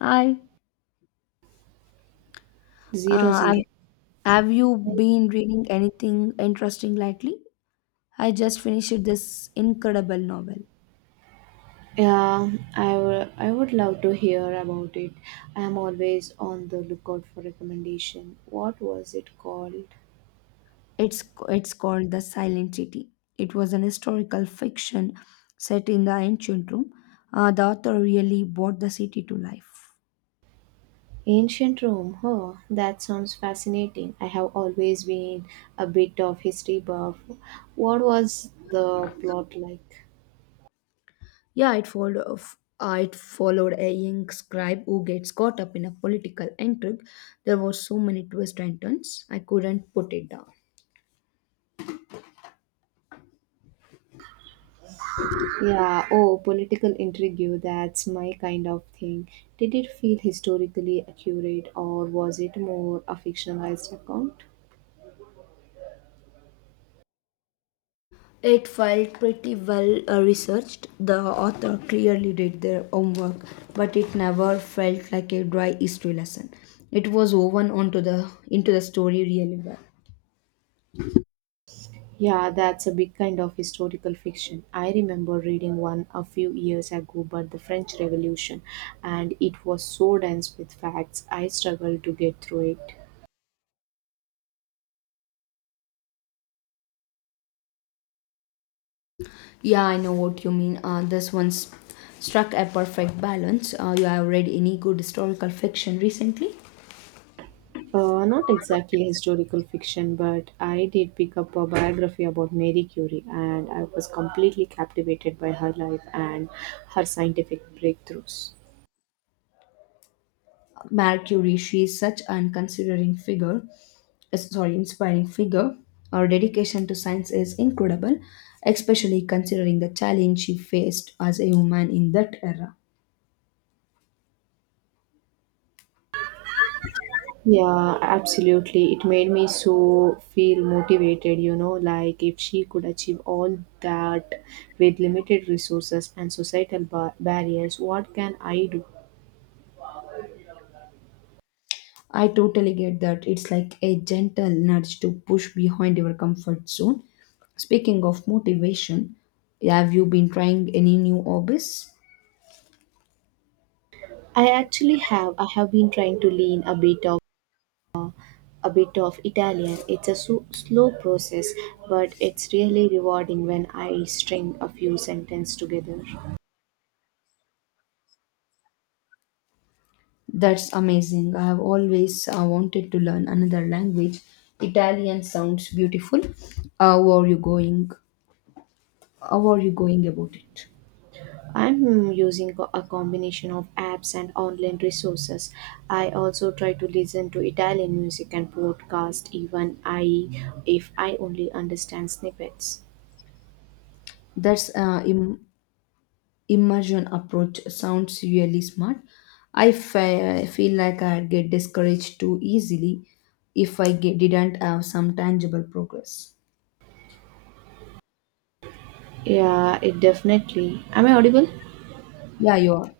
Hi. Zero Uh, I, zero. have you been reading anything interesting lately? I just finished this incredible novel. Yeah, I would love to hear about it. I am always on the lookout for recommendation. What was it called? It's it's called The Silent City. It was an historical fiction set in the ancient Rome. The author really brought the city to life. Ancient Rome. Oh, that sounds fascinating. I have always been a bit of history buff. What was the plot like? Yeah, it followed of it followed a young scribe who gets caught up in a political intrigue. There were so many twists and turns. I couldn't put it down. Yeah, oh, political intrigue, that's my kind of thing. Did it feel historically accurate or was it more a fictionalized account? It felt pretty well researched. The author clearly did their homework, but it never felt like a dry history lesson. It was woven onto the into the story really well. Yeah, that's a big kind of historical fiction. I remember reading one a few years ago about the French Revolution, and it was so dense with facts, I struggled to get through it. Yeah, I know what you mean. This struck a perfect balance. You have read any good historical fiction recently? Not exactly historical fiction, but I did pick up a biography about Marie Curie, and I was completely captivated by her life and her scientific breakthroughs. Mercury, she is such an inspiring figure. Her dedication to science is incredible, especially considering the challenge she faced as a woman in that era. Yeah, absolutely. It made me so feel motivated, like if she could achieve all that with limited resources and societal barriers, what can I do? I totally get that. It's like a gentle nudge to push behind your comfort zone. Speaking of motivation, have you been trying any new hobbies? I have been trying to lean a bit of Italian. It's a so, slow process, but it's really rewarding when I string a few sentences together. That's amazing. I have always wanted to learn another language. Italian sounds beautiful. How are you going? How are you going about it? I'm using a combination of apps and online resources. I also try to listen to Italian music and podcast even I if I only understand snippets. That's uh, Im- Immersion approach sounds really smart. I feel like I get discouraged too easily if I didn't have some tangible progress. Yeah, it definitely. Am I audible? Yeah, you are.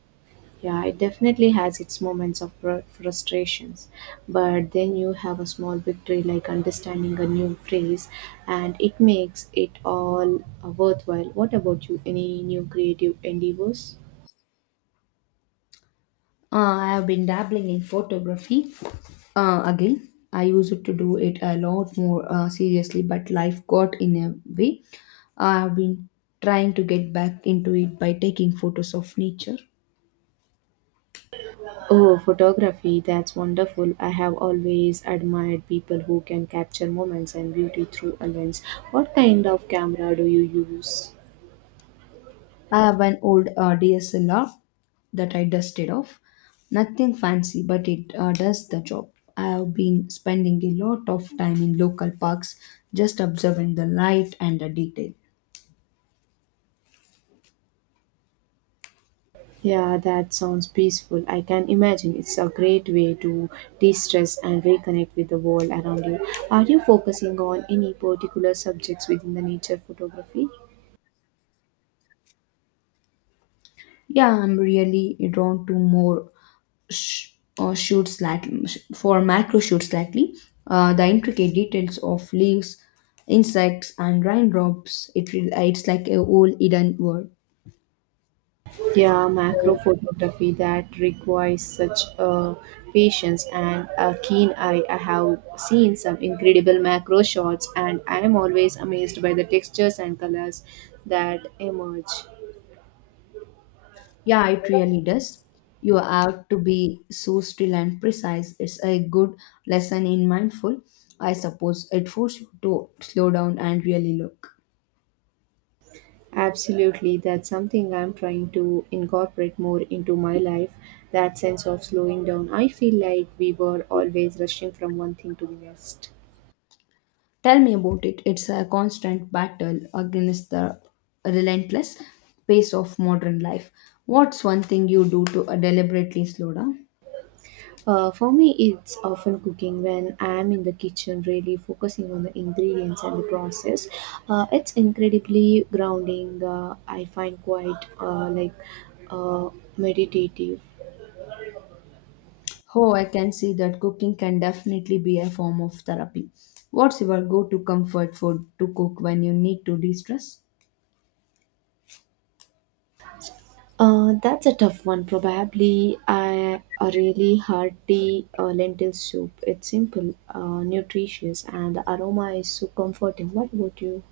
Yeah, it definitely has its moments of frustrations, but then you have a small victory like understanding a new phrase, and it makes it all worthwhile. What about you? Any new creative endeavors? I have been dabbling in photography again. I used to do it a lot more seriously, but life got in a way. I have been trying to get back into it by taking photos of nature. Oh, photography, that's wonderful. I have always admired people who can capture moments and beauty through a lens. What kind of camera do you use? I have an old DSLR that I dusted off. Nothing fancy, but it does the job. I have been spending a lot of time in local parks just observing the light and the detail. Yeah, that sounds peaceful. I can imagine it's a great way to de stress and reconnect with the world around you. Are you focusing on any particular subjects within the nature photography? Yeah, I'm really drawn to more sh- shoot slightly for macro shoot slightly the intricate details of leaves, insects, and raindrops. It's like a whole hidden world. Yeah, macro photography that requires such patience and a keen eye. I have seen some incredible macro shots, and I am always amazed by the textures and colors that emerge. Yeah, it really does. You have to be so still and precise. It's a good lesson in mindful, I suppose. It forces you to slow down and really look. Absolutely, that's something I'm trying to incorporate more into my life. That sense of slowing down. I feel like we were always rushing from one thing to the next. Tell me about it. It's a constant battle against the relentless pace of modern life. What's one thing you do to deliberately slow down? For me, it's often cooking when I'm in the kitchen, really focusing on the ingredients and the process. It's incredibly grounding. I find quite uh, meditative. Oh, I can see that cooking can definitely be a form of therapy. What's your go to comfort food to cook when you need to de stress? That's a tough one. Probably a really hearty lentil soup. It's simple, nutritious, and the aroma is so comforting. What about you?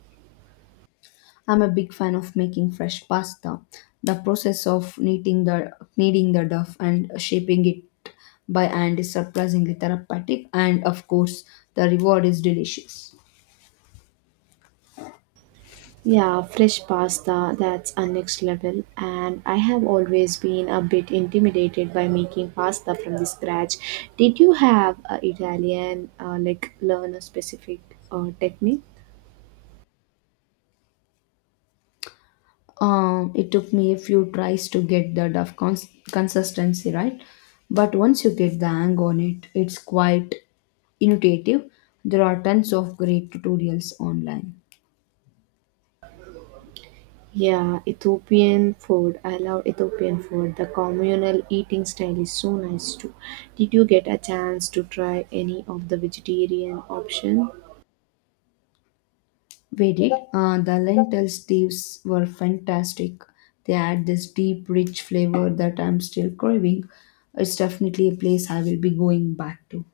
I'm a big fan of making fresh pasta. The process of kneading the dough and shaping it by hand is surprisingly therapeutic, and of course, the reward is delicious. Yeah, fresh pasta, that's a next level. And I have always been a bit intimidated by making pasta from the scratch. Did you have Italian, like learn a specific technique? It took me a few tries to get the duff consistency right, but once you get the hang on it, it's quite intuitive. There are tons of great tutorials online. Yeah, Ethiopian food. I love Ethiopian food. The communal eating style is so nice too. Did you get a chance to try any of the vegetarian options? We did. The lentil stews were fantastic. They add this deep rich flavor that I'm still craving. It's definitely a place I will be going back to.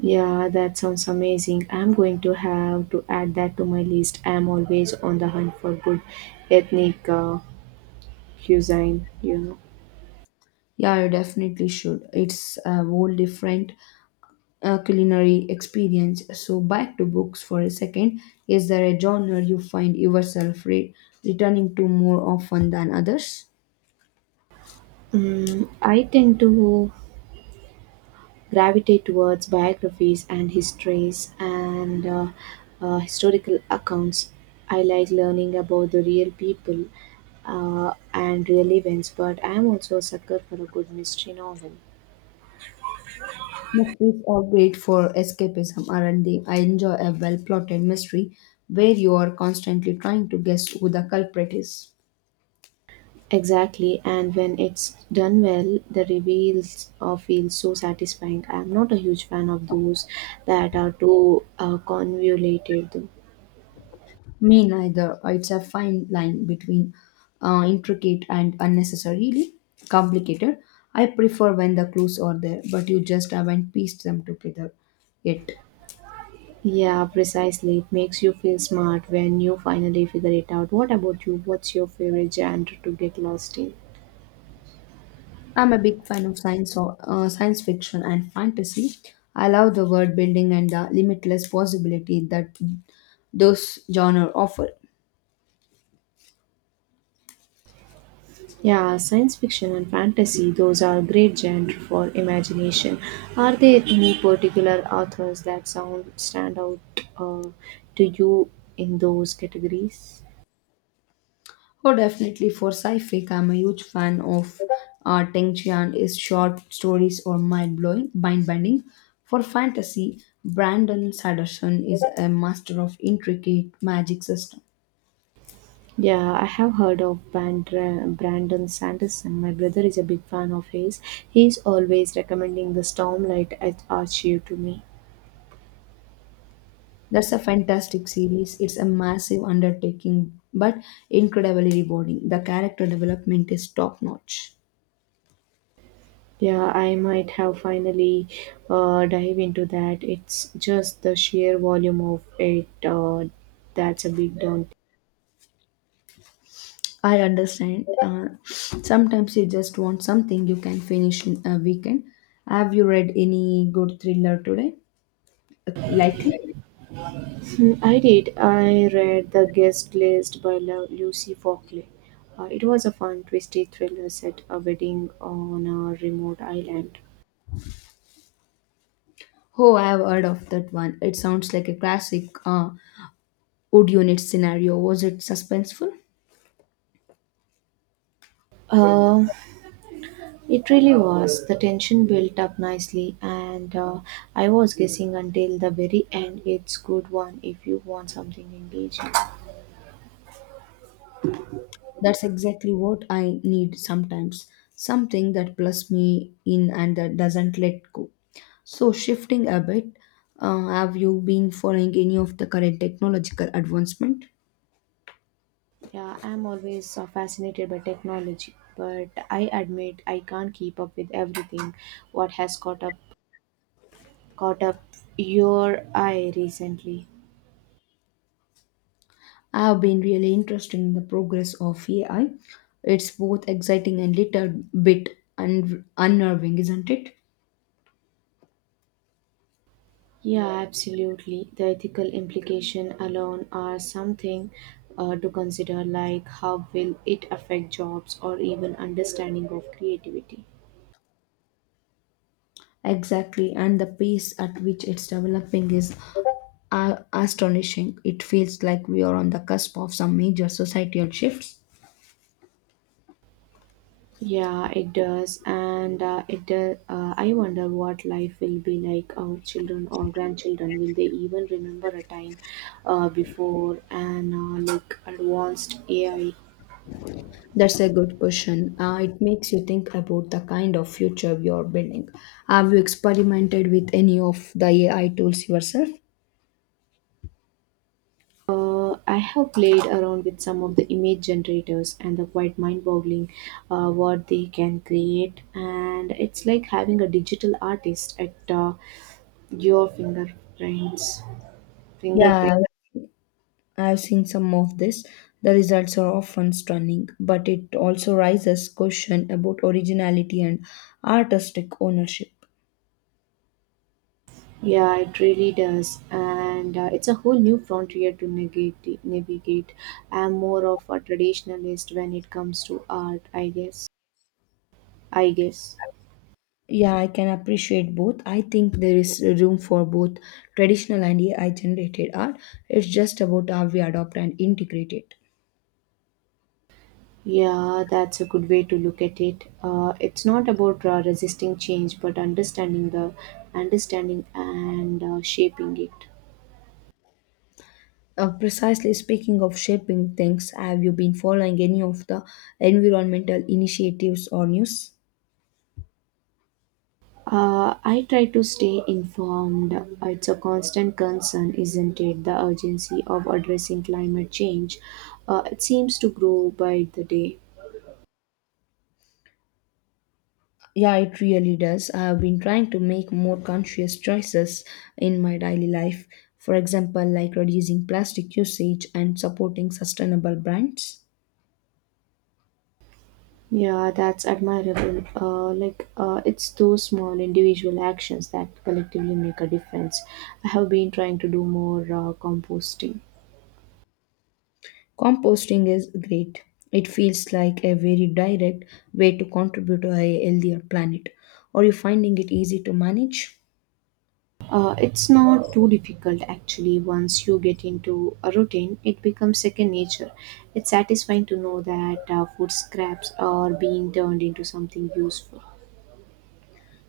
Yeah, that sounds amazing. I'm going to have to add that to my list. I'm always on the hunt for good ethnic cuisine, you know. Yeah, you definitely should. It's a whole different culinary experience. So, back to books for a second. Is there a genre you find yourself returning to more often than others? Mm, I tend to gravitate towards biographies and histories and historical accounts. I like learning about the real people and real events, but I'm also a sucker for a good mystery novel. Mysteries are great for escapism, aren't they? I enjoy a well plotted mystery where you are constantly trying to guess who the culprit is. Exactly, and when it's done well, the reveals feel so satisfying. I'm not a huge fan of those that are too convoluted, though. Me neither. It's a fine line between intricate and unnecessarily complicated. I prefer when the clues are there, but you just haven't pieced them together yet. Yeah, precisely. It makes you feel smart when you finally figure it out. What about you? What's your favorite genre to get lost in? I'm a big fan of science fiction and fantasy. I love the world building and the limitless possibility that those genres offer. Yeah, science fiction and fantasy, those are great genre for imagination. Are there any particular authors that sound stand out to you in those categories? Oh, definitely for sci-fi, I'm a huge fan of Teng Chian's short stories or mind-bending. For fantasy, Brandon Sanderson is a master of intricate magic system. Yeah, I have heard of Brandon Sanderson. My brother is a big fan of his. He's always recommending the Stormlight at Archie to me. That's a fantastic series. It's a massive undertaking, but incredibly rewarding. The character development is top notch. Yeah, I might have finally dive into that. It's just the sheer volume of it that's a big down. I understand. Sometimes you just want something you can finish in a weekend. Have you read any good thriller today? Uh, Like, Hmm, I did. I read The Guest List by Lucy Fockley. It was a fun, twisty thriller set a wedding on a remote island. oh, I have heard of that one. It sounds like a classic wood unit scenario. Was it suspenseful? Uh, It really was. The tension built up nicely, and I was guessing until the very end. It's good one if you want something engaging. That's exactly what I need sometimes. Something that plus me in and that doesn't let go. So, shifting a bit, have you been following any of the current technological advancement? Yeah, I'm always fascinated by technology, but I admit I can't keep up with everything. What has caught up your eye recently? I have been really interested in the progress of AI. It's both exciting and little bit unnerving, isn't it? Yeah, absolutely. The ethical implication alone are something to consider, like how will it affect jobs or even understanding of creativity. Exactly, and the pace at which it's developing is astonishing. It feels like we are on the cusp of some major societal shifts. Yeah, it does. I wonder what life will be like. Our children or grandchildren will they even remember a time before and like advanced AI? That's a good question. It makes you think about the kind of future you're building. Have you experimented with any of the AI tools yourself? I have played around with some of the image generators, and the quite mind-boggling what they can create. And it's like having a digital artist at your fingertips. Yeah, I've seen some of this. The results are often stunning, but it also raises question about originality and artistic ownership. Yeah, it really does. And it's a whole new frontier to navigate. I'm more of a traditionalist when it comes to art, I guess. Yeah, I can appreciate both. I think there is room for both traditional and AI generated art. It's just about how we adopt and integrate it. Yeah, that's a good way to look at it. It's not about resisting change, but understanding and shaping it. Precisely speaking of shaping things, have you been following any of the environmental initiatives or news? I try to stay informed. It's a constant concern, isn't it? The urgency of addressing climate change. It seems to grow by the day. Yeah, it really does. I have been trying to make more conscious choices in my daily life. For example, like reducing plastic usage and supporting sustainable brands. Yeah, that's admirable. It's those small individual actions that collectively make a difference. I have been trying to do more composting. Composting is great. It feels like a very direct way to contribute to a healthier planet. Are you finding it easy to manage? It's not too difficult actually. Once you get into a routine, it becomes second nature. It's satisfying to know that food scraps are being turned into something useful.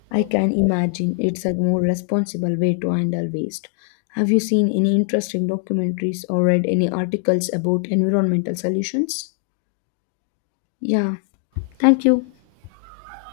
I can imagine it's a more responsible way to handle waste. Have you seen any interesting documentaries or read any articles about environmental solutions? Yeah. Thank you.